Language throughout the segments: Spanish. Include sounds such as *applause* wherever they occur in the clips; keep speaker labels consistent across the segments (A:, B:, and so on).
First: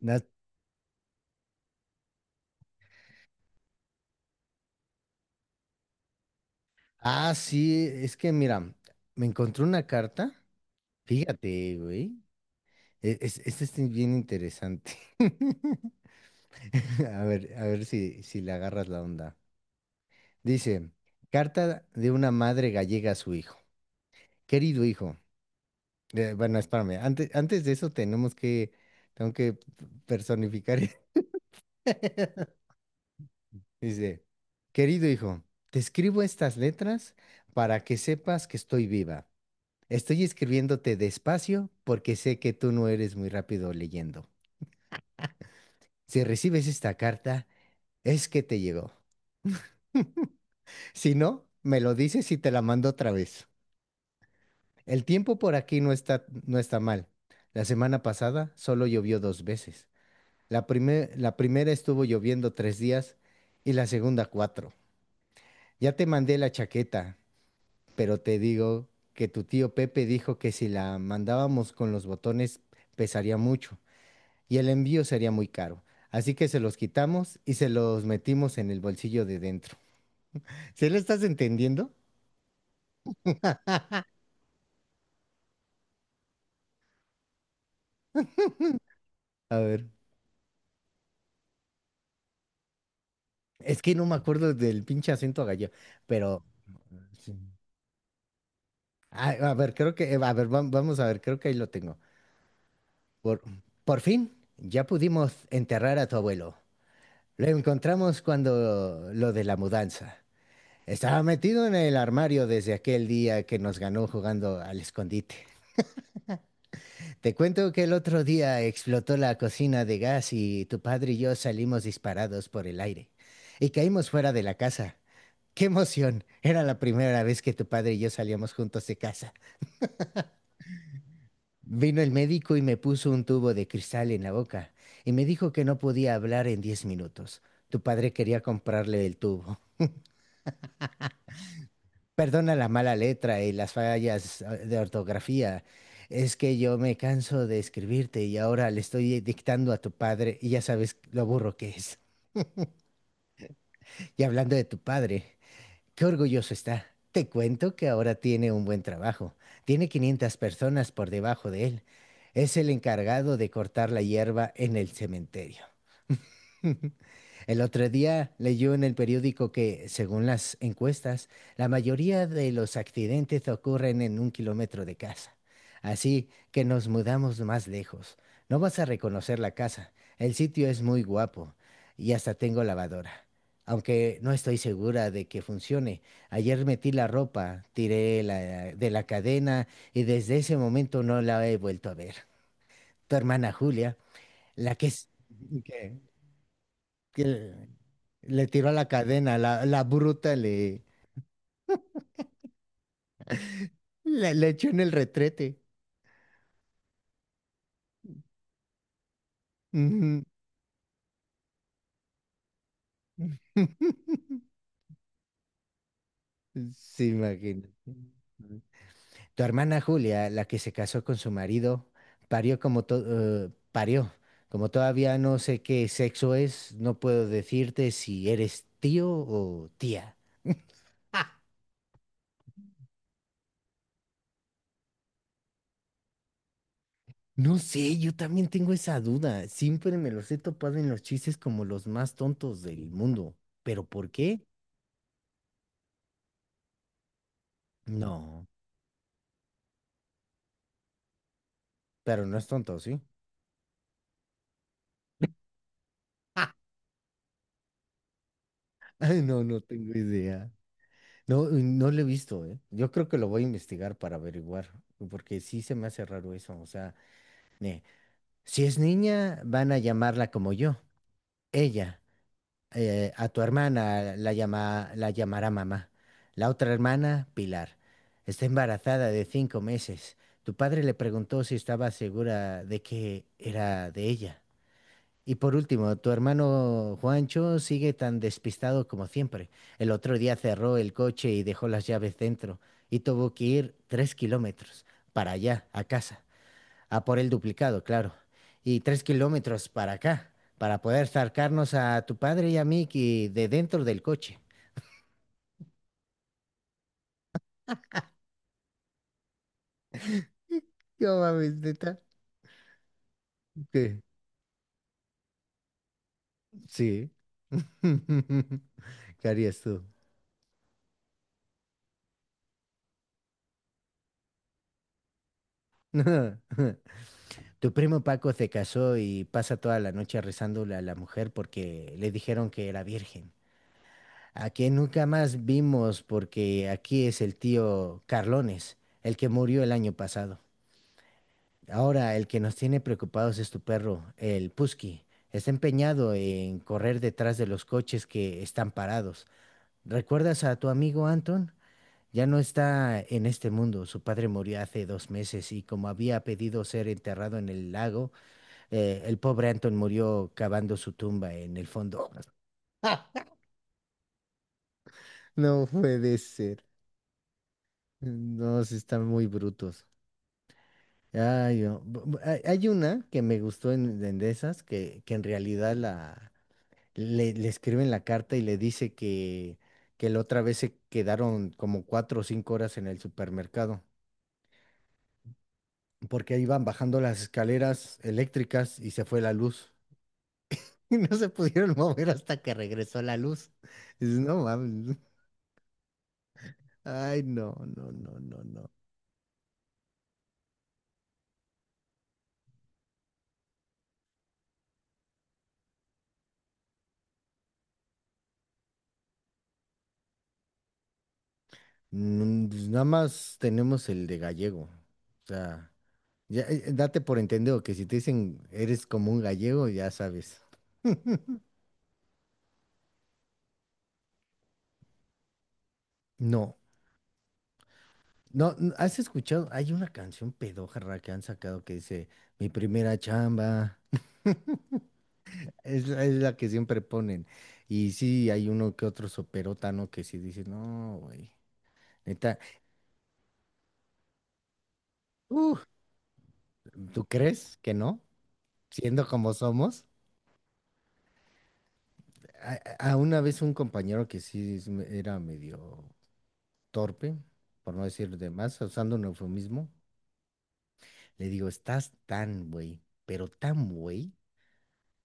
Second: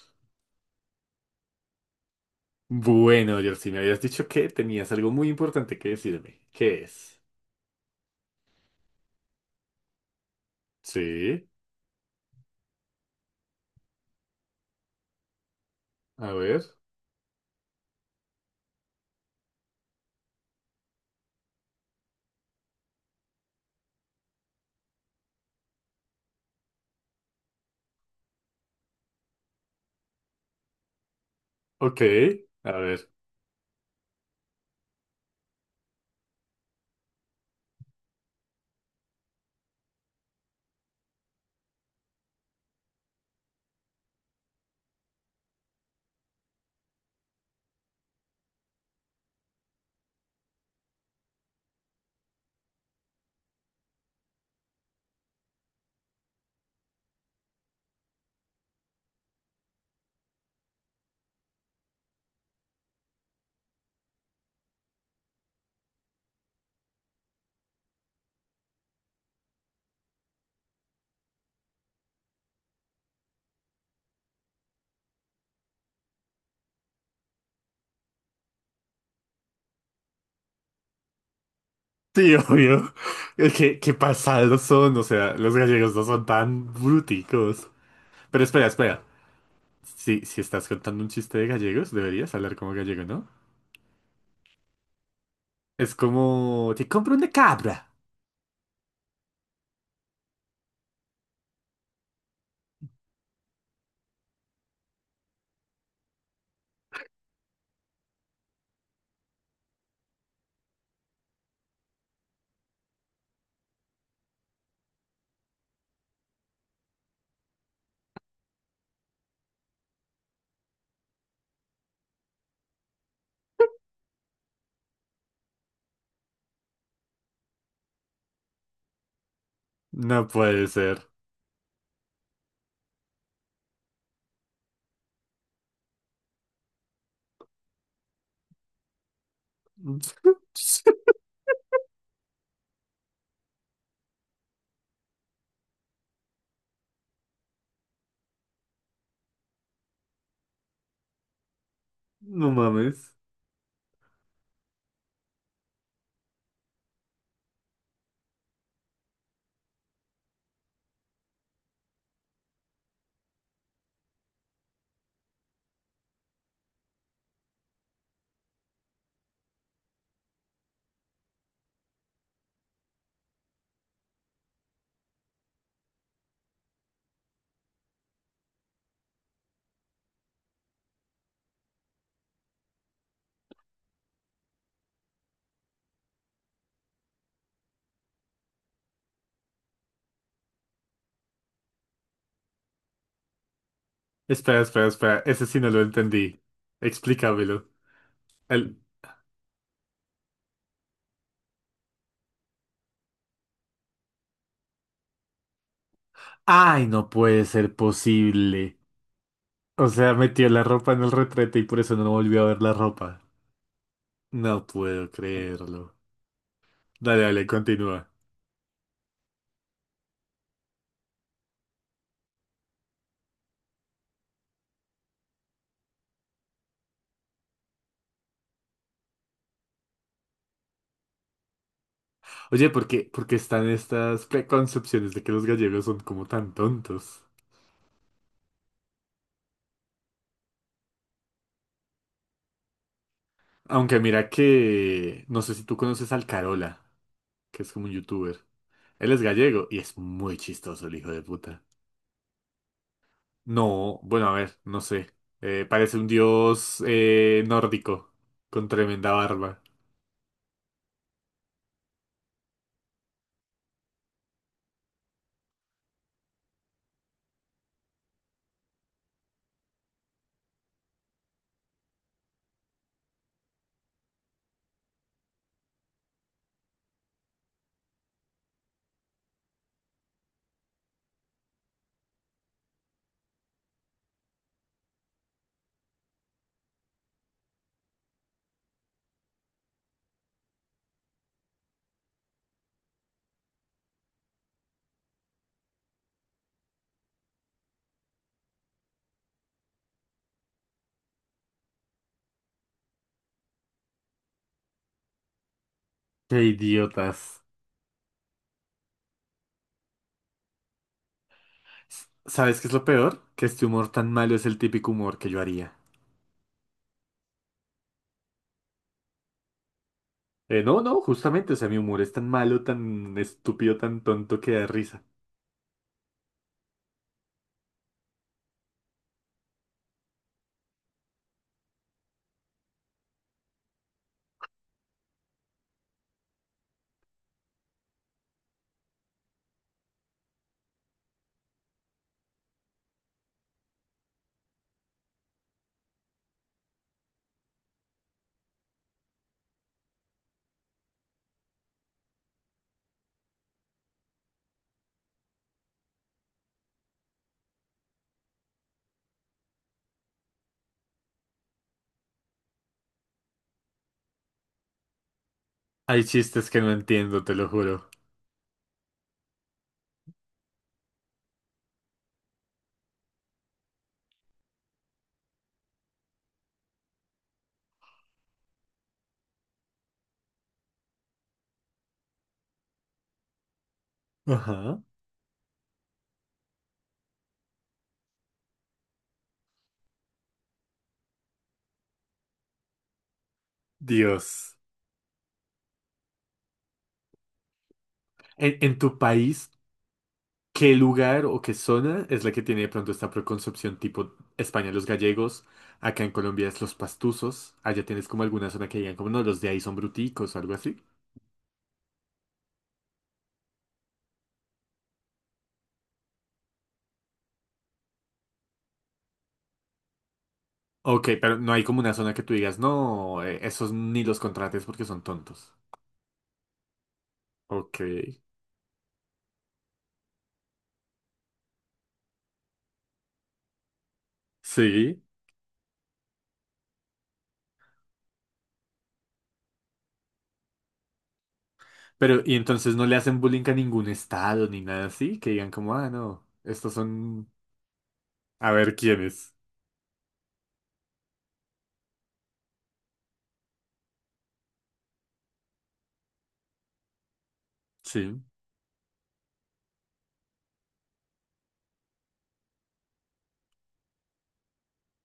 A: Na-
B: Bueno, Jersey, me habías dicho que tenías algo muy importante que decirme. ¿Qué es?
A: Ah, sí, es que mira, me encontré una carta.
B: Sí,
A: Fíjate, güey. Esta es bien interesante. *laughs*
B: a ver.
A: A ver si le agarras la onda. Dice, carta de una madre gallega a su hijo. Querido hijo. Bueno, espérame. Antes de eso tengo que personificar. *laughs*
B: Ok, a ver.
A: Dice, querido hijo, te escribo estas letras para que sepas que estoy viva. Estoy escribiéndote despacio porque sé que tú no eres muy rápido leyendo. Si recibes esta carta, es que te llegó. Si no, me lo dices y te la mando otra vez. El tiempo por aquí no está mal. La semana pasada solo llovió dos veces. La primera estuvo lloviendo 3 días y la segunda cuatro. Ya te mandé la chaqueta, pero te digo que tu tío Pepe dijo que si la mandábamos con los botones pesaría mucho. Y el envío sería muy caro. Así que se los quitamos y se los metimos en el bolsillo de dentro. *laughs* ¿Se lo estás entendiendo?
B: Sí, *laughs* obvio. Es que, qué pasados son, o sea, los gallegos no son tan bruticos. Pero espera, espera.
A: A ver,
B: Si, si estás contando un chiste de gallegos, deberías hablar como gallego, ¿no?
A: es que no me acuerdo del pinche acento gallo,
B: Es
A: pero
B: como, te compro una
A: sí.
B: cabra.
A: Ah, a ver, creo que, a ver, vamos a ver, creo que ahí lo tengo. Por, por fin, ya pudimos enterrar a tu abuelo. Lo encontramos cuando lo de la mudanza. Estaba metido en el armario desde aquel día que nos ganó jugando al escondite. Te cuento que el otro día explotó la cocina de gas y tu padre y yo salimos disparados por el aire y caímos fuera de la casa. ¡Qué emoción! Era la primera vez que tu padre y yo salíamos juntos de casa.
B: No puede ser.
A: Vino el médico y me puso un tubo de cristal en la boca y me dijo que no podía hablar en 10 minutos. Tu padre quería comprarle el tubo.
B: *laughs*
A: Perdona la mala letra y las fallas de ortografía. Es que yo me canso de escribirte y ahora le estoy dictando a tu padre y ya sabes lo burro que es. *laughs*
B: No mames.
A: Y hablando de tu padre, qué orgulloso está. Te cuento que ahora tiene un buen trabajo. Tiene 500 personas por debajo de él. Es el encargado de cortar la hierba en el cementerio. *laughs* El otro día leyó en el periódico que, según las encuestas, la mayoría de los accidentes ocurren en 1 kilómetro de casa. Así que nos mudamos más lejos. No vas a reconocer la casa. El sitio es muy guapo y hasta tengo lavadora. Aunque no estoy segura de que funcione. Ayer metí la ropa, tiré de la cadena y desde ese momento no la he vuelto a ver. Tu hermana Julia,
B: Espera,
A: la
B: espera,
A: que es...
B: espera. Ese sí no lo
A: *laughs*
B: entendí.
A: que
B: Explícamelo.
A: le tiró a
B: El-
A: la cadena, la bruta le echó en el retrete.
B: Ay, no puede ser posible. O sea,
A: Ujú.
B: metió la ropa en el retrete y por eso no volvió a ver la ropa.
A: *laughs*
B: No puedo creerlo.
A: Sí,
B: Dale, dale,
A: imagínate.
B: continúa.
A: Tu hermana Julia, la que se casó con su marido, parió como parió. Como todavía no sé qué sexo es, no puedo decirte si eres tío o tía. ¡Ah!
B: Oye, por qué están estas preconcepciones de que los gallegos son como tan tontos?
A: No sé, yo también tengo esa duda. Siempre me los he topado en los chistes como los más tontos del mundo. ¿Pero
B: Aunque
A: por
B: mira
A: qué?
B: que... No sé si tú conoces al Carola, que es como un youtuber.
A: No.
B: Él es gallego y es muy chistoso el hijo de puta.
A: Pero no es tonto, ¿sí?
B: No, bueno, a ver, no sé. Parece un
A: *laughs*
B: dios nórdico con tremenda
A: Ay, no,
B: barba.
A: no tengo idea. No, no lo he visto, ¿eh? Yo creo que lo voy a investigar para averiguar, porque sí se me hace raro eso. O sea, ne- si es niña, van a llamarla como yo. Ella, a tu hermana la llamará mamá. La otra hermana, Pilar. Está embarazada de 5 meses. Tu padre le preguntó si estaba segura de que era de ella. Y por último, tu hermano Juancho sigue tan despistado como siempre. El otro día cerró el coche y dejó las llaves dentro y tuvo que ir 3 kilómetros para allá, a casa, a por el duplicado, claro, y 3 kilómetros para acá, para poder sacarnos a tu padre y a mí de dentro del coche.
B: Qué idiotas.
A: *laughs* No mames, neta.
B: S- ¿Sabes qué es lo peor? Que este humor
A: ¿Qué?
B: tan malo es el típico humor que yo haría.
A: Sí. *laughs* ¿Qué harías tú?
B: No, no, justamente, o sea, mi humor es tan malo, tan estúpido, tan tonto que da risa.
A: *laughs* Tu primo Paco se casó y pasa toda la noche rezándole a la mujer porque le dijeron que era virgen. A que nunca más vimos porque aquí es el tío Carlones, el que murió el año pasado. Ahora el que nos tiene preocupados es tu perro, el Pusky. Está empeñado en correr detrás de los coches que están parados. ¿Recuerdas a tu amigo Anton? Ya no está en este mundo. Su padre murió hace 2 meses y como había pedido ser enterrado en el lago, el pobre Anton murió cavando su tumba en el fondo. *laughs* No
B: Hay
A: puede
B: chistes que
A: ser.
B: no entiendo, te lo juro.
A: No, sí están muy brutos. Ay, no. Hay una que me gustó en de esas, que en realidad le escriben la carta y le dice que la otra vez se quedaron como 4 o 5 horas en el supermercado,
B: Ajá.
A: porque iban bajando las escaleras eléctricas y se fue la luz. *laughs* Y no se pudieron mover hasta que regresó la luz. Dices, no
B: Dios.
A: mames. Ay, no, no, no, no,
B: En,
A: no.
B: en tu país, ¿qué lugar o qué zona es la que tiene de pronto esta preconcepción tipo España, los gallegos? Acá en Colombia es los pastuzos. Allá tienes como alguna zona que digan como no, los de ahí son bruticos o algo así.
A: Mm, pues nada más tenemos el de gallego. O sea, ya, date por entendido que si te dicen eres como un gallego, ya sabes.
B: Ok, pero no hay como una zona que tú digas, no, esos ni los contrates porque son tontos.
A: No,
B: Ok,
A: no, ¿has escuchado? Hay una canción pedójarra que han sacado que dice, mi primera chamba. *laughs*
B: sí.
A: La es la que siempre ponen. Y sí, hay uno que otro soperotano que sí dice, no, güey.
B: Pero, ¿y
A: Neta,
B: entonces no le hacen bullying a ningún estado ni nada así? Que digan
A: uh,
B: como, ah, no, estos
A: ¿tú
B: son...
A: crees que no?
B: A ver
A: Siendo
B: quiénes.
A: como somos. A, a una vez un compañero que sí era medio torpe, por no decir
B: Sí.
A: de más, usando un eufemismo, le digo, estás tan güey, pero tan güey,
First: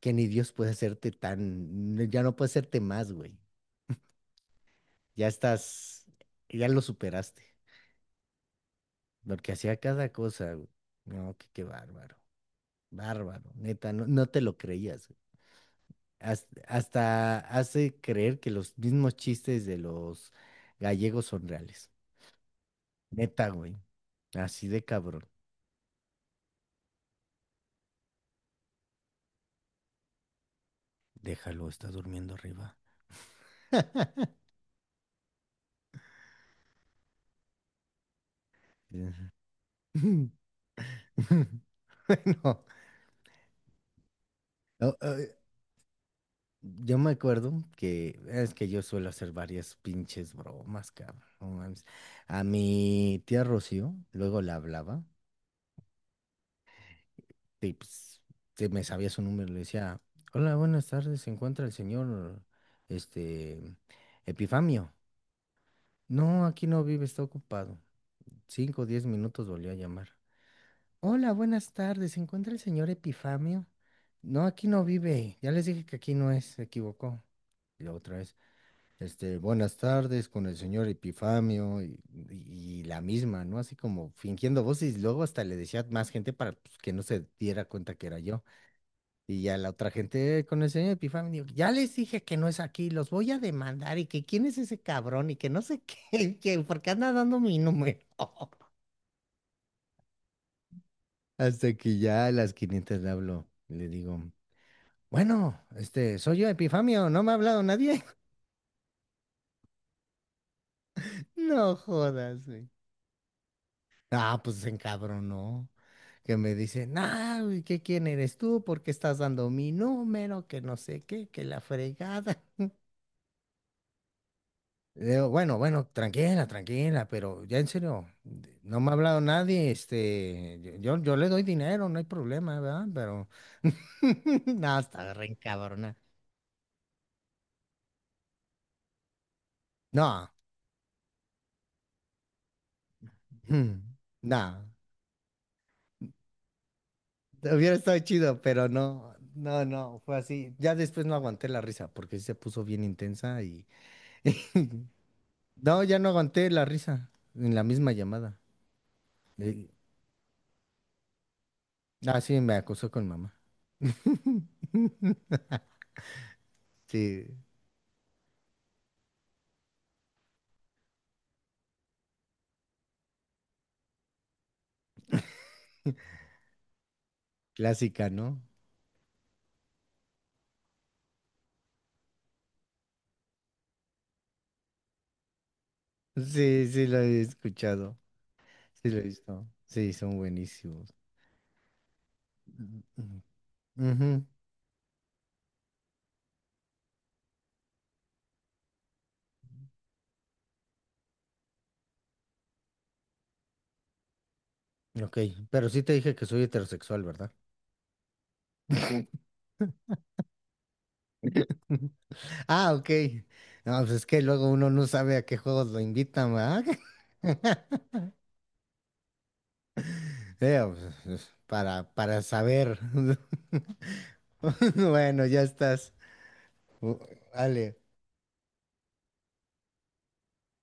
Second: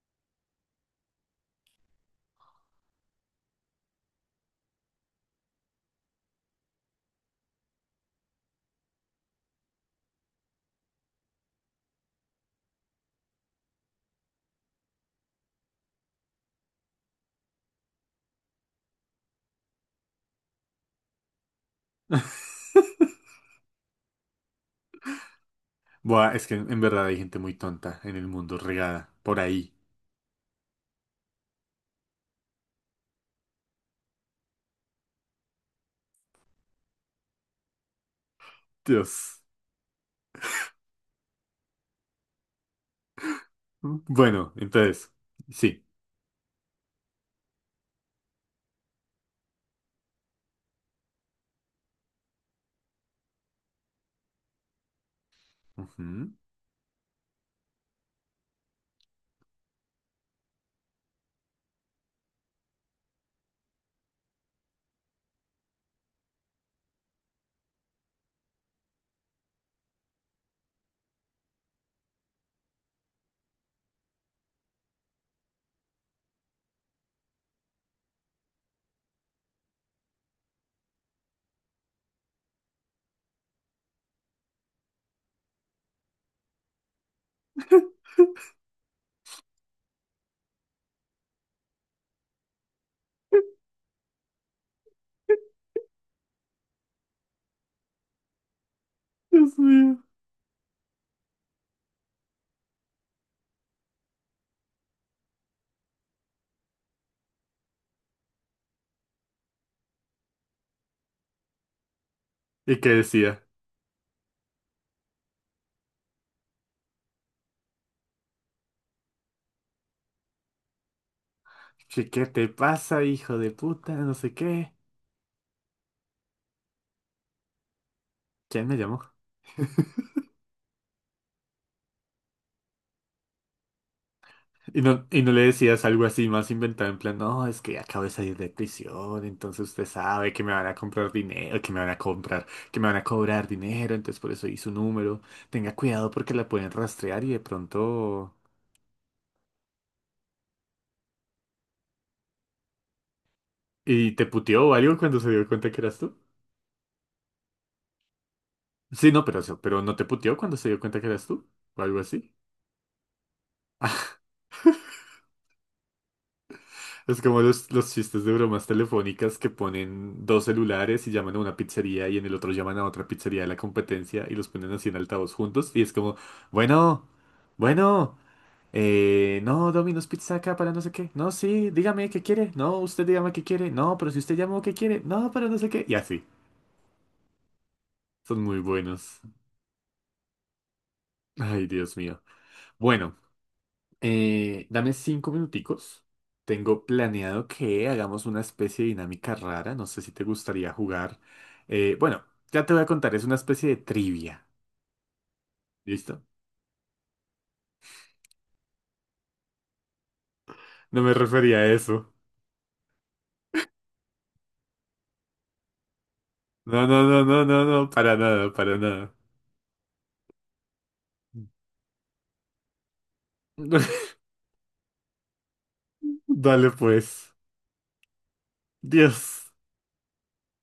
A: que ni Dios puede hacerte tan, ya no puede hacerte más güey, ya estás, ya lo superaste, porque hacía cada cosa, güey. No, que qué bárbaro, bárbaro, neta, no, no te lo creías, güey. Hasta hace creer que los mismos chistes de los gallegos son reales.
B: *laughs*
A: Neta, güey. Así de cabrón.
B: Buah, es que en verdad hay gente muy tonta en el mundo, regada, por ahí.
A: Déjalo, está durmiendo arriba. Ujú.
B: Dios.
A: *laughs* Bueno,
B: Bueno,
A: o-
B: entonces,
A: eh,
B: sí.
A: yo me acuerdo que es que yo suelo hacer varias pinches bromas, cabrón. No mames. A mi tía Rocío, luego la hablaba,
B: Ujú.
A: y pues se me sabía su número, le decía, hola, buenas tardes, se encuentra el señor, este, Epifamio. No, aquí no vive, está ocupado. 5 o 10 minutos volvió a llamar. Hola, buenas tardes. ¿Se encuentra el señor Epifamio? No, aquí no vive. Ya les dije que aquí no es, se equivocó. Y la otra vez, este, buenas tardes con el señor Epifamio y, y la misma, ¿no? Así como fingiendo voces y luego hasta le decía más gente para pues, que no se diera cuenta que era yo. Y ya la otra gente con el señor Epifamio, ya les dije que no es aquí, los voy a demandar y que quién es ese cabrón y que no sé qué, *laughs* que por qué anda dando mi número". *laughs*
B: Dios mío.
A: Hasta que ya a las 500 le hablo, le digo. Bueno, este, soy yo, Epifamio, no me ha hablado nadie. *laughs* No jodas, güey.
B: ¿Y qué decía?
A: Ah, pues se encabronó. Que me dice, nah, güey, ¿qué quién eres tú? ¿Por qué estás dando mi número? Que no sé qué, que la
B: ¿Qué, qué
A: fregada.
B: te pasa, hijo de puta? No sé qué.
A: Le digo, bueno, bueno, tranquila, tranquila, pero ya en serio,
B: ¿Quién me
A: no me ha
B: llamó?
A: hablado nadie,
B: *laughs*
A: este, yo le doy dinero, no hay problema, ¿verdad? Pero, *laughs* no, estaba
B: Y
A: re
B: no le decías
A: encabrona.
B: algo así más inventado, en plan, no, es que acabo de salir de prisión, entonces usted
A: No,
B: sabe que me van a comprar dinero, que me van a comprar, que me van a cobrar dinero, entonces
A: *clears throat*
B: por eso di
A: no.
B: su número. Tenga cuidado porque la pueden rastrear y de
A: Hubiera estado
B: pronto...
A: chido, pero no, no, no, fue así. Ya después no aguanté la risa porque sí se puso bien intensa y...
B: ¿Y te puteó o
A: *laughs*
B: algo cuando se dio cuenta que
A: No,
B: eras
A: ya no
B: tú?
A: aguanté la risa en la misma llamada.
B: Sí, no, pero, eso-
A: Eh,
B: pero no te puteó cuando se dio cuenta que eras tú, o algo así.
A: sí, me acosó con mamá.
B: Es
A: Sí,
B: como los chistes de bromas telefónicas que ponen dos celulares y llaman a una pizzería y en el otro llaman a otra pizzería de la competencia y los ponen así en altavoz juntos y es como, bueno,
A: clásica,
B: bueno,
A: ¿no?
B: no, Domino's Pizza acá para no sé qué, no, sí, dígame qué quiere, no, usted dígame qué quiere, no, pero si usted llamó qué quiere, no, pero no sé qué, y así,
A: Sí, sí, lo he escuchado.
B: son muy
A: Sí, lo he
B: buenos.
A: visto. Sí, son buenísimos.
B: Ay, Dios mío.
A: Mm,
B: Bueno.
A: mm.
B: Dame 5 minuticos. Tengo planeado que hagamos una especie de dinámica rara. No sé si te gustaría jugar. Bueno, ya te voy a contar. Es una especie de trivia.
A: Ujú, ok, pero sí te dije
B: ¿Listo?
A: que soy heterosexual, ¿verdad?
B: No me refería a
A: *laughs*
B: eso.
A: Ah, ok. No, pues es que luego uno no sabe a qué juegos lo invitan, ¿verdad?
B: No, no, no, no, no, no. Para nada, para nada.
A: Sí, pues, para saber. *laughs*
B: *laughs*
A: Bueno, ya estás.
B: Dale
A: Uh,
B: pues.
A: vale
B: Dios.